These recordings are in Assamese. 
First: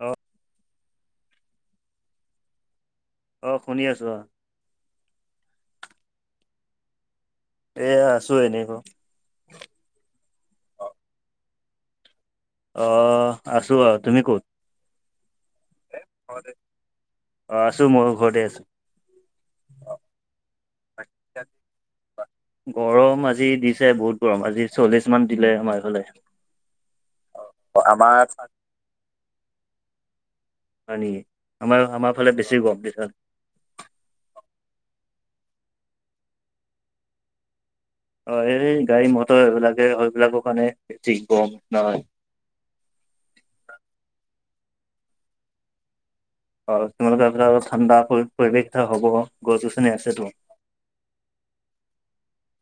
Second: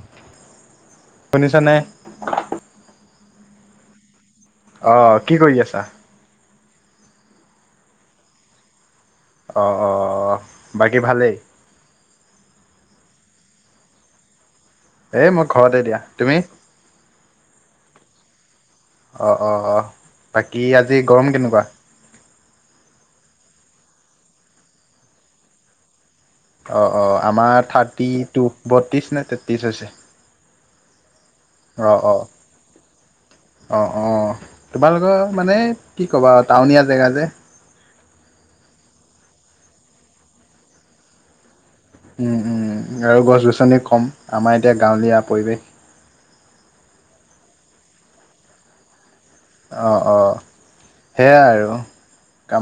হেল্ল'! শুনিছানে! অ, শুনি আছো, অ। অ, কি কৰি আছা? এয়া, আছো এনে। অঁ, অঁ, বাকী ভালেই? অ, আছোঁ আৰু। তুমি ক'ত? এই মই ঘৰতে দিয়া। তুমি? অ, আছো ময়ো ঘৰতে আছো। অঁ, অঁ, অঁ, বাকী, আজি গৰম কেনেকুৱা? গৰম আজি দিছে, বহুত গৰম, আজি চল্লিশ মান দিলে, আমাৰ এইফালে। অঁ, অঁ, আমাৰ থাৰ্টি টু, বত্ৰিছ নে তেত্ৰিছ হৈছে। হয় নেকি! আমাৰ, আমাৰ ফালে বেছি গৰম। অঁ, অঁ, তোমালোকৰ মানে কি ক'বা আৰু, টাউনীয়া জেগা যে। অ, এই গাড়ী মটৰ এইবিলাকে সেইবিলাকৰ কাৰণেই [unintelligible] গৰম নহয়। উম, উম, আৰু গছ-গছনি কম। আমাৰ এতিয়া গাঁৱলীয়া পৰিৱেশ। আৰু তোমালোকৰ সেইফালে অলপ ঠাণ্ডা পৰি-পৰিৱেশ এটা হ'ব। গছ গছনি অঁ, আছেতো অঁ, সেয়াই আৰু।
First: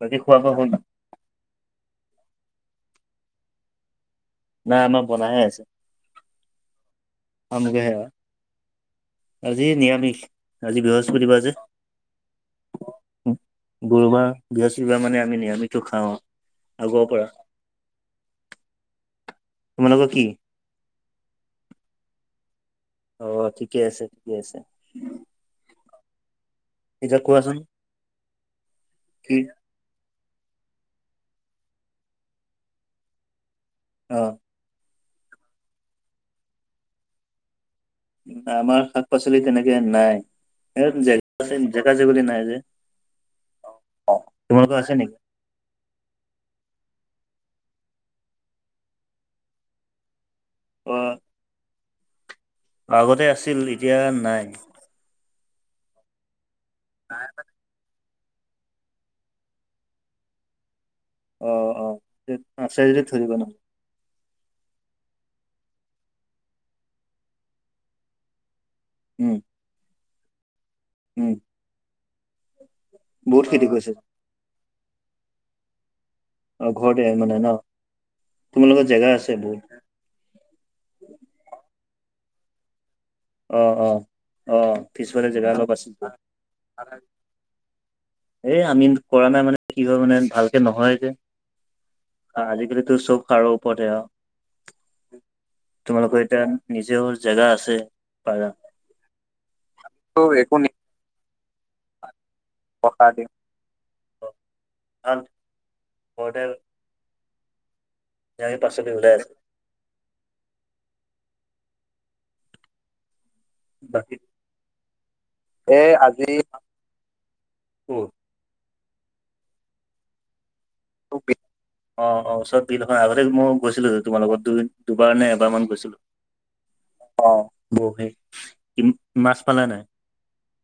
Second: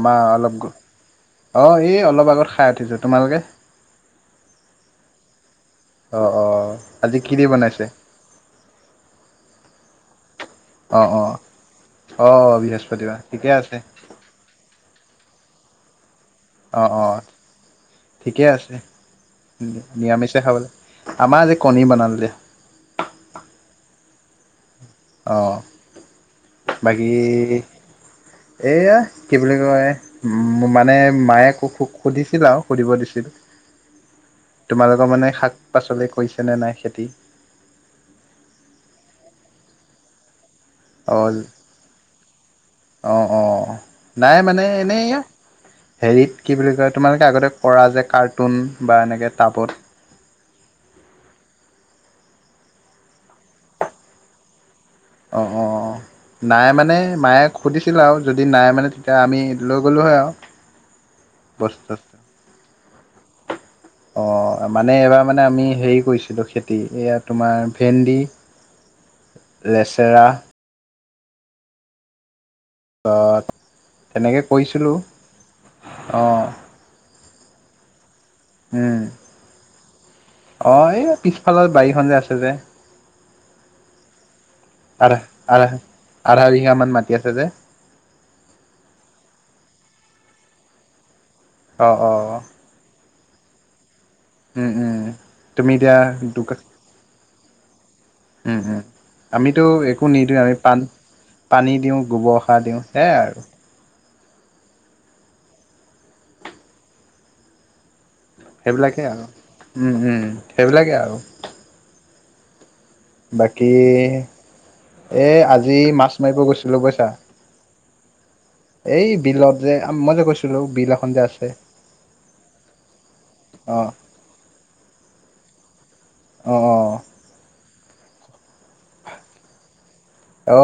বাকী খোৱা বোৱা অলপ হ'ল অঁ, এই অলপ আগত খাই উঠিছোঁ। তোমালোকে? নাই, আমাৰ বনাইহে আছে। অঁ, অঁ। খামগেহে আৰু, আজি নিৰামিষ। আজি অ' অ'। বৃহস্পতিবাৰ যে, অ বৃহস্পতিবাৰ ঠিকে আছে গুৰুবাৰ। বৃহস্পতিবাৰে মানে আমি নিৰামিষতো খাওঁ। অঁ, আগৰ অঁ, পৰা ঠিকে আছে, তোমালোকৰ কি নিৰামিষে খাব লাগে। আমাৰ আজি কণী বনালো দে। অঁ ঠিকে আছে ঠিকে আছে। অঁ বাকী এতিয়া কোৱাচোন এইয়া কি বুলি কয়। মানে মায়ে সু সু সুধিছিল আৰু সুধিব দিছিল। অঁ। তোমালোকৰ মানে শাক পাচলি কৰিছেনেে নাই খেতি। আমাৰ শাক পাচলি তেনেকে নাই। জে অ জেগা জেগলী নাই যে। অ অ অঁ। নাই মানে তোমালোকৰ আছে এনেই নেকি? হেৰিত কি বুলি কয়, তোমালোকে আগতে কৰা যে কাৰ্টুন বা এনেকে টাবত। অ আগতে আছিল এতিয়া নাই। অঁ হ নাই মানে মায়ে সুধিছিল আৰু যদি নাই মানে তেতিয়া আমি লৈ গলোহই আৰু অ অ বস্তু আছে যদি ধৰিব ন অঁ মানে এইবাৰ মানে আমি হেৰি কৰিছিলোঁ খেতি, এইয়া তোমাৰ ভেন্দি। [inaudible] উম লেচেৰা উম অঁ বহুত খেতি কৰিছে তেনেকে কৰিছিলোঁ। অ' অঁ ঘৰতে মানে ন। তোমালোকৰ জেগা আছে বহুত। অঁ এয়া পিছফালৰ বাৰীখন যে আছে যে। অঁ অঁ অ। আঢ়া পিছফালে জেগা আঢ়া অলপ আছিল আধা বিঘা মান মাটি আছে যে। এই আমি কৰা নাই মানে কি হয় মানে ভালকে নহয়ে যে। অ' অ' আজিকালিটো চব সাৰৰ ওপৰতে আউ। উম উম। তুমি তোমালোকৰ এতিয়া দোকা নিজেও জেগা আছে। পাৰা। উম উম আমিতো একো নিদিওঁ আমি পান পানী দিওঁ, গোবৰ। সাৰ দিওঁ প্ৰসাদ সেয়াই আৰু দিওঁ অ ভাল ঘৰতে শাক পাচলি সেইবিলাকেই ওলাই আৰু। আছে উহো, সেইবিলাকেই আৰু। বাকী এই আজি মাছ মাৰিব গৈছিলোঁ বুইচা। এই বিলত যে, মই যে কৈছিলো বিল এখন যে আছে। অঁ অঁ ওচৰত বিলখন আগতে মই অ গৈছিলো যে, তোমাৰ লগতই দুবাৰ নে এবাৰ মান গৈছিলো। অঁ অঁ অঁ। অ বৌ সেই মাছ পালা নাই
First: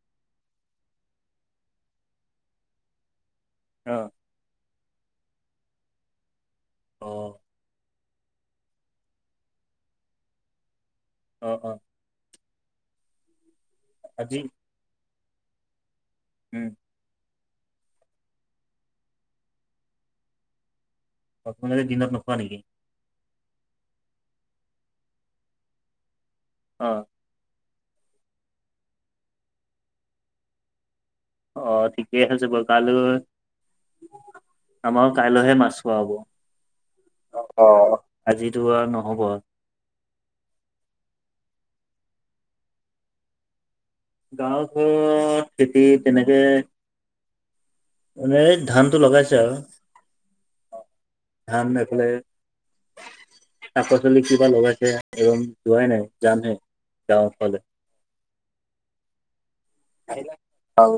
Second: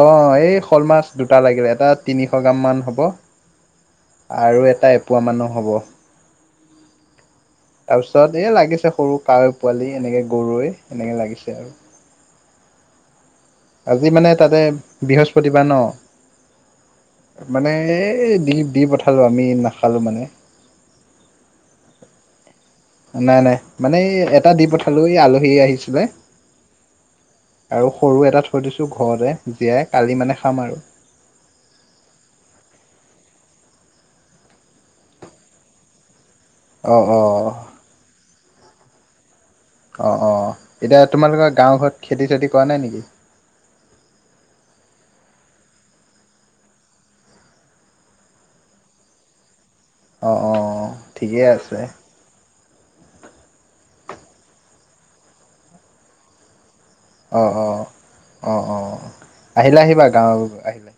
অ এই শ'ল মাছ দুটা লাগিলে। এটা তিনিশ গ্ৰাম মান হ'ব। অঁ। আৰু এটা এপোৱা মানৰ হব। অঁ। তাৰপিছত এই লাগিছে সৰু কাৱৈ পোৱালি, এনেকৈ গৰৈ এনেকৈ লাগিছে অ', আৰু। অ', আজি মানে তাতে বৃহস্পতিবাৰ ন। উম মানে এই দি দি পঠালোঁ আমি নাখালোঁ মানে। তোমালোকে দিনত নোখোৱা নেকি? নাই নাই, মানে এই এটা দি পঠালোঁ, এই আলহী আহিছিলে। অ'। আৰু সৰু এটা থৈ দিছোঁ ঘৰতে জীয়াই, কালি মানে খাম আৰু। অ' ঠিকেই আছে বাৰু, কালৈ আমাৰো কাইলৈহে মাছ খোৱা হ'ব। অ', অ' আজিতো আৰু নহ'ব। অ', অ' এতিয়া তোমালোকৰ গাঁও ঘৰত খেতি চেতি কৰা নাই নেকি? গাঁও ঘৰত খেতি তেনেকে মানে এই ধানটো লগাইছে আৰু, অ', অ', ঠিকেই ধান আছে এইফালে শাকপাচলি কিবা লগাইছে [unintelligible] যোৱাই নাই, যামহে। গাঁৱৰ অ', ফালে অ', অ', অ' আহিলে আহিবা। গাঁও [unintelligible] আহিলে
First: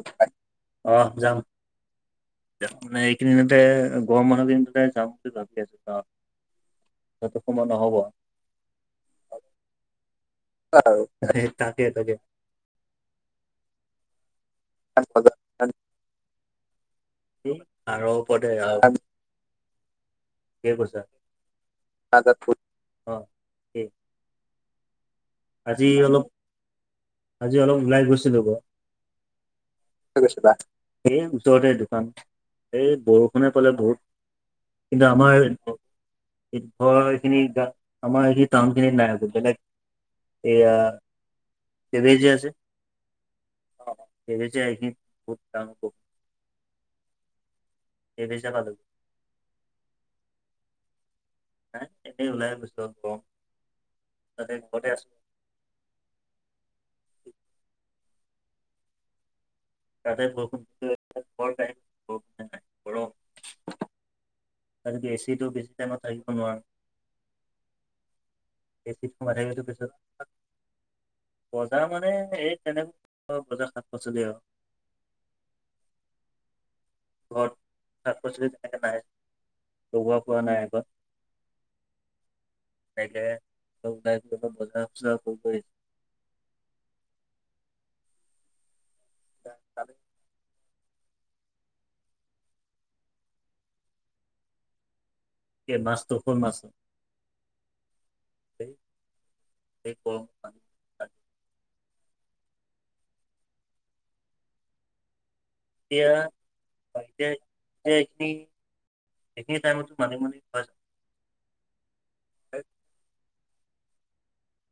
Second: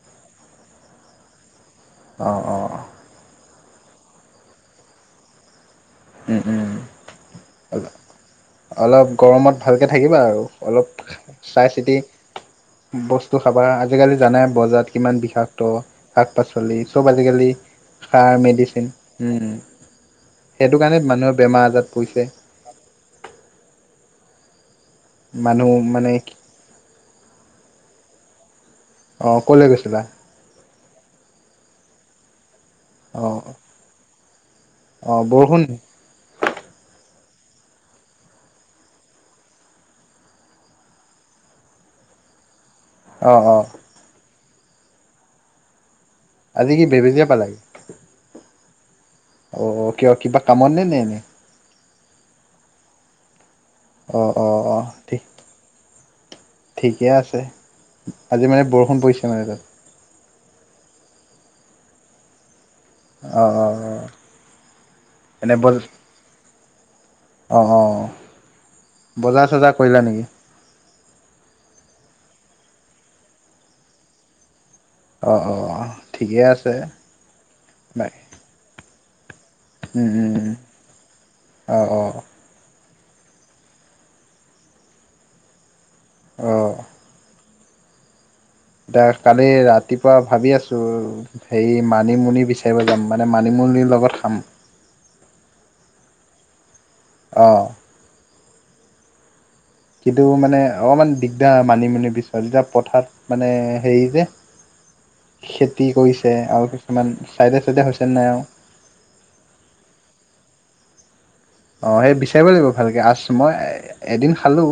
অ' যাম। অ', অ', মানে এইকেদিনতে, গৰম বন্ধ দিনটোতে যাম বুলি ভাবি আছোঁ আৰু। উম, উম। তাতে তোমাৰ নহ'ব। অলপ গৰমত ভালকে থাকিবা আৰু, অলপ সেই চাই তাকে চিতি তাকে বস্তু খাবা। আজিকালি জানাই বজাৰত কিমান বিষাক্ত শাক পাচলি, চব আজিকালি আৰু সাৰ, ওপৰতে আৰু মেডিচিন, উম। ঠিকে সেইটো কাৰণে কৈছা মানুহে বেমাৰ আজাৰত পৰিছে। অ'। এই মানুহ আজি মানে অলপ, আজি অলপ ওলাই গৈছিলোঁ বাৰু। অ' ক'লৈ গৈছিলা? এই ওচৰতে দোকান। এই অ', বৰষুণে পালে বহুত, কিন্তু অ', আমাৰ বৰষুণ [unintelligible] এইখিনি আমাৰ এই টাউনখিনিত নাই আকৌ বেলেগ এয়া কেবে যে আছে অ', অ'। বেবে যে সেইখিনিত বহুত ডাঙৰ বৰষু আজি কি বেবেজীয়া পালাগে? বেবেজীয়া পালোগে অ' কিয় কিবা কামতনে নে এনেই? নাই এনেই ওলাই গৈছিলোঁ আৰু গৰম। অ', তাতে অ', ঘৰতে অ', আছো ঠিক। ঠিকে আছে। আজি মানে বৰষুণ পৰিছে মানে তাত। তাতে বৰষুণ [unintelligible] গৰম অ' অ' [unintelligible] অ' এচিটো এনে বেছি বজ টাইম থাকিব নোৱাৰ। অ', অ'। এচিত সোমাই বজাৰ থাকিলেতো চজাৰ পিছত কৰিলা নেকি? বজাৰ মানে এই তেনেক বজাৰ শাক পাচলি আৰু। অ', অ', অ' ঠিকে আছে। ঘৰত বাই শাক পাচলি তেনেকে নাই, উম লগোৱা উম হোৱা উম নাই এইবাৰ। অ', অ'। [unintelligible] অ'। তাত কালি কৰি ৰাতিপুৱা ভাবি আছোঁ। হেৰি মানিমুনি বিচাৰিব যাম, মানে মানিমুনিৰ লগত খাম। কি মাছটো, কোন মাছটো? অ'। সেই কিন্তু মানে অকণমান দিগদাৰ মানিমুনি বিচৰাত এতিয়া পথাৰত মানে হেৰি যে। খেতি এতিয়া কৰিছে আৰু কিছুমান এতিয়া এতিয়া চাইডে চাইডে হৈছে নাই এইখিনি আৰু। এইখিনি টাইমত মানিমুনি হয় জানো। অ', সেই বিচাৰিব লাগিব ভালক আছ মই এদিন খালোঁ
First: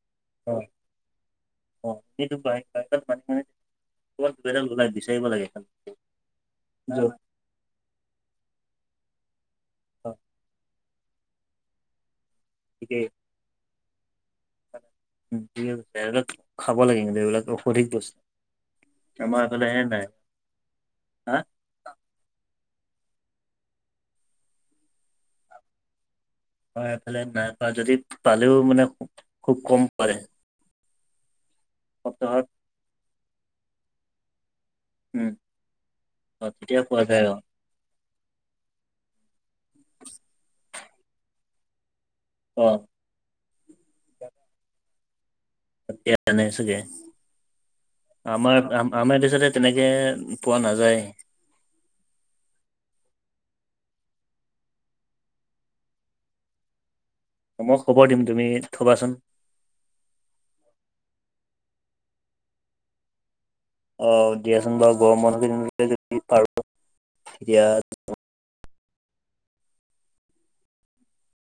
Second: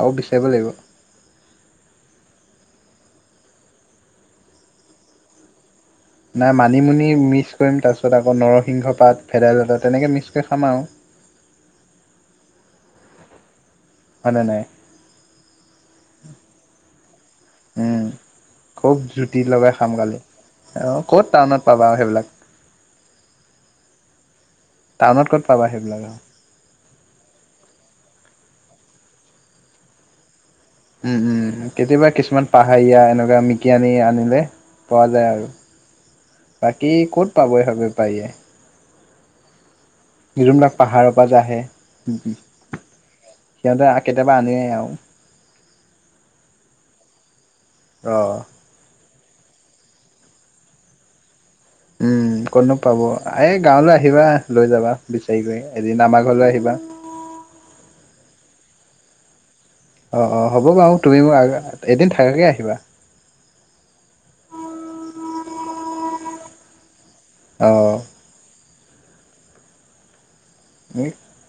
আৰু বিচা অ'। অ', সেইটো বাৰিষা কালত বানপানীত কবাত দুই এডাল ওলাই বিচাৰিব লাগে এখন। নাই মানিমুনি মিক্স কৰিম তাৰপিছত আকৌ নৰসিংহ পাত ভেদাইলতা তেনেকৈ মিক্স কৰি খাম আৰু। ঠিকেই। হয়নে নাই ঠিক আছে, এইবিলাক খাব লাগে কিন্তু এইবিলাক ঔষধিক উম বস খুব জুতি লগাই খাম কালি অ', ক'ত হা টাউনত পাবা আৰু সেইবিলাক টাউনত ক'ত পাবা সেইবিলাক আৰু। অ', এফালে নাই পোৱা যদি পালেও মানে খুব কম পাৰে। উম, উম, কেতিয়াবা কিছুমান পাহাৰীয়া এনেকুৱা মিকি আনি আনিলে। পোৱা যায় উম আৰু অ তেতিয়া বাকী পোৱা যায় অ ক'ত পাব এইভাবে। পায় যায় যোনবিলাক পাহাৰৰ পৰা আহে। অ'। সিহঁতে আহা কেতিয়াবা আনেই আৰু। ইয়াত আনে চাগে অ আমাৰ আম আমাৰ এইটো চাইডে তেনেকে পোৱা নাযায়। উম, ক'তনো পাব এই গাঁৱলৈ আহিবা লৈ যাবা বিচাৰি কৰি এদিন আমাৰ ঘৰলৈ আহিবা। অ', মই খবৰ দিম তুমি থ'বাচোন। অ', অ', হ'ব বাৰু, তুমি মোক, এদিন থাকাকে আহিবা। অ', দিয়াচোন বাৰু গৰমৰ দিনলৈকে যদি পাৰোঁ অ তেতিয়া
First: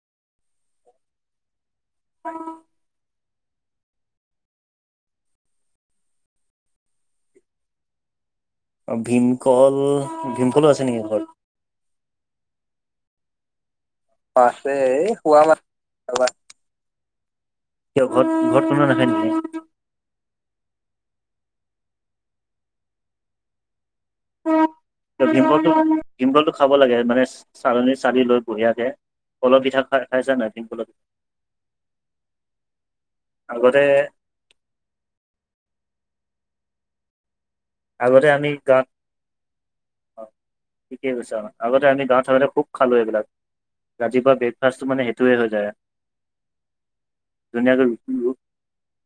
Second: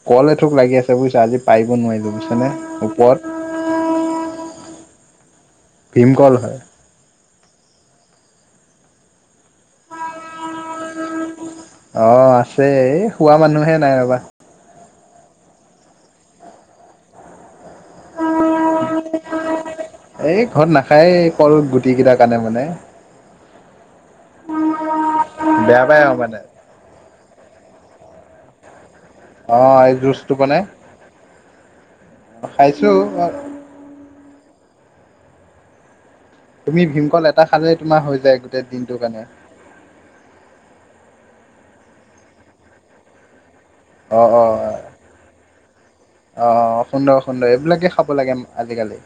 কল এথোক লাগি আছে বুজিছা আজি পাৰিব নোৱাৰিলো বুজিছানে ওপৰত। ভীমকল হয়। অ', ভীমকল, ভীমকলো আছে নেকি ঘৰত? অ', আছে এই খোৱা মানুহে নাই ৰ'বা। অ', আছে এই খোৱা মানুহ ৰ'বা। কিয়, ঘৰত ঘৰত কোনো নাখায় নেকি? এই ঘৰত নাখায় কল গুটি কেইটা কাৰণে মানে। ভীমকল, বেয়া পাই আৰু মানে ভীমকলটো খাব লাগে মানে চালনী চালি লৈ বঢ়িয়াকে। অ কলৰ পিঠা এই খাই খাইছা জুচটো নাই বনাই ভিমকলৰ খাইছো আগতে তুমি ভীমকল এটা খালে তোমাৰ হৈ আগতে যায় আমি গোটেই গাঁৱত দিনটোৰ কাৰণে অ', ঠিকে কৈছ অ', আগতে আমি গাঁৱত থাকোতে খুব খালোঁ এইবিলাক। অ', ৰাতিপুৱা অ', অ', ব্ৰেকফাষ্টটো মানে সেইটোৱে হৈ যায় অ', অ', সুন্দৰ সুন্দৰ ধুনীয়াকে এইবিলাকে খাব ৰুটি লাগে। আজিকালি।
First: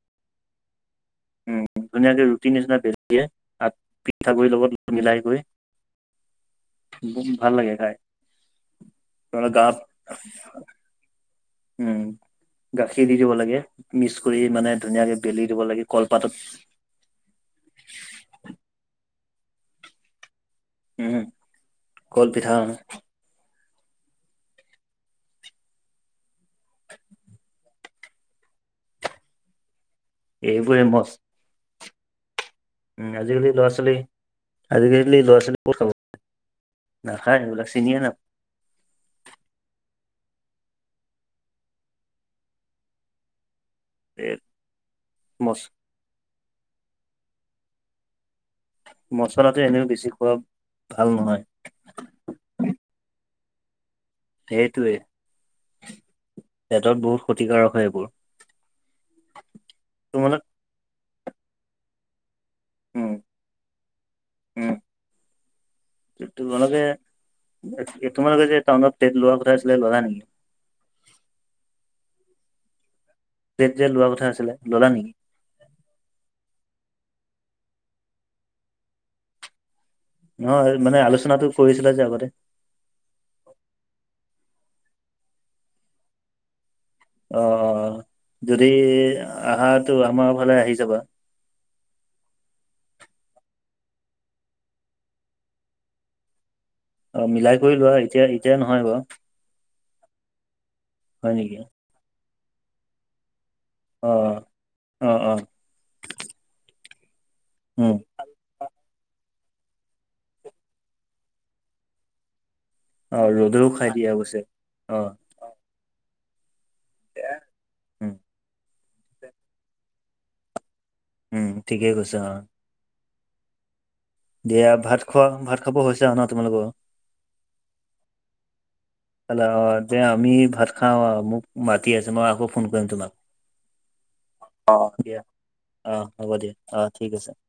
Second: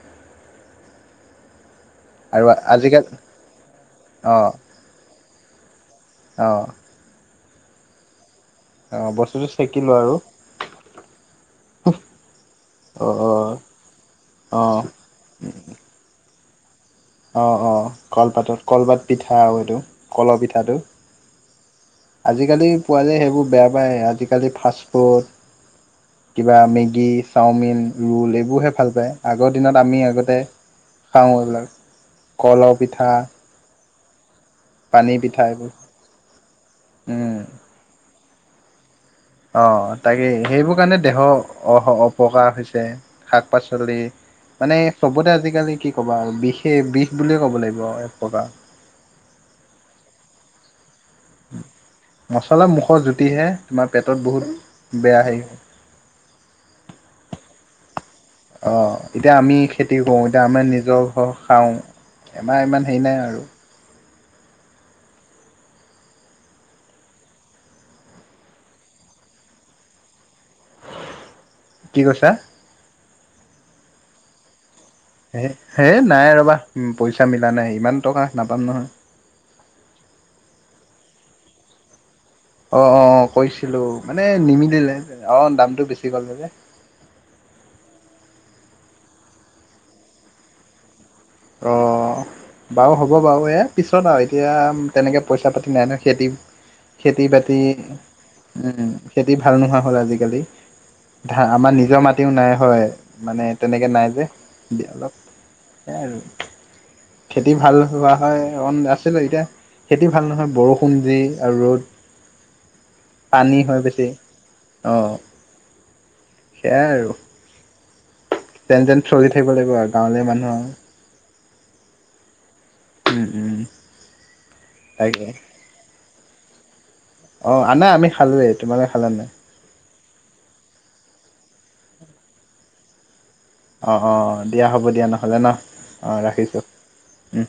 উম, ধুনীয়াকে আৰু ৰুটি নিচিনা আজিকালি বেলি অ', পিঠাগুড়িৰ লগত মিলাই কৰি অ'। ভাল লাগে খাই। অ', বস্তুটো গাত চেকি লোৱা আৰু। উম, গাখীৰ অ', দি দিব অ', লাগে মিক্স কৰি মানে অ', ধুনীয়াকে বেলি দিব লাগে কলপাতত অ', অ', কলপাতত কলপাত পিঠা আৰু এইটো কলৰ পিঠাটো। উম কল পিঠা আজিকালি পোৱালিৱে সেইবোৰ বেয়া পায়, আজিকালি ফাষ্টফুড- কিবা মেগী চাওমিন ৰোল এইবোৰহে ভাল পায়। আগৰ দিনত আমি আগতে এইবোৰে মস্ত খাওঁ এইবিলাক কল আৰু উম, আজিকালি ল'ৰা- ছোৱালী, পানী আজিকালি ল'ৰা- পিঠা ছোৱালী এইবোৰ ক'ত খাব। উম নাখায় এইবিলাক। চিনিয়ে নাপায়। অ, তাকে সেইবোৰ কাৰণে দেহৰ আহ, অপকাৰ হৈছে। শাক- পাচলি, নাপায় মানে চবতে মচ আজিকালি কি- ক'বা আৰু। বিষেই বিষ বুলিয়ে ক'ব লাগিব আৰু এক প্ৰকাৰৰ। মচলাটো এনেও বেছি খোৱা ভাল নহয়। মছলা মুখৰ জুতিহে, তোমাৰ পেটত বহুত সেইটোৱে বেয়া হেৰি হব। পেটত বহুত ক্ষতিকাৰক হয় এইবোৰ অ', এতিয়া আমি খেতি কৰো। এতিয়া তোমালোক আমাৰ নিজৰ ঘৰ খাওঁ, আমাৰ ইমান হেৰি উম নাই আৰু। উম। তোমালোকে, তোমালোকে যে টাউনত ফিলেট লোৱা কথা আছিলে ললা নেকি? কি কৈছা? প্লেট যে লোৱা কথা আছিলে, ললা নেকি? হে নাই ৰ'বা পইচা মিলা নাই, ইমান টকা নাপায় নহয়। নহয় মানে, আলোচনাটো কৰিছিলা যে আগতে। অ, অ কৰিছিলো মানে, নিমিলিলে অ, দামটো বেছি কলে যে। অঁ, যদি আহাটো আমাৰ ফালে আহি যাবা। অঁ। বাৰু হ'ব বাৰু, এই পিছত আৰু এতিয়া তেনেকৈ পইচা পাতি নাই ন। খেতি অ', খেতি- মিলাই বাতি কৰি লোৱা এতিয়া এতিয়া নহয় উম, বাৰু খেতি ভাল নোহোৱা হ'ল আজিকালি। হয় ধা, নেকি আমাৰ নিজৰ মাটি মাটিও নাই হয়, মানে তেনেকৈ নাই যে, অ', অ', অলপ অ', সেয়াই আৰু। খেতি ভাল উম, হোৱা হয়, অকমান আছিলে, এতিয়া খেতি ভাল নহয় বৰষুণ যি আৰু ৰ'দ। অ', পানী ৰ'দেও হয় খাই বেছি দিয়ে অৱশ্যে অ', অঁ, সেইয়া আৰু। হে, উম। যেন- তেন চলি থাকিব লাগিব আৰু গাৱঁলীয়া মানুহ আৰু। উম, ঠিকেই কৈছা, অ। উম, উম। দিয়া, ভাত তাকে খোৱা, ভাত খাব হৈছো ন তোমালোকৰ? অ, আনাই আমি খালোৱেই। তোমালে খালা নাই? হ'লে অঁ, দে আমি ভাত খাওঁ, মোক মাতি আছে মই আকৌ ফোন কৰিম তোমাক। অ অ দিয়া হ'ব অঁ, দিয়া, নহ'লে ন অঁ, অ হ'ব দিয়া, ৰাখিছোঁ অঁ, ঠিক আছে। উম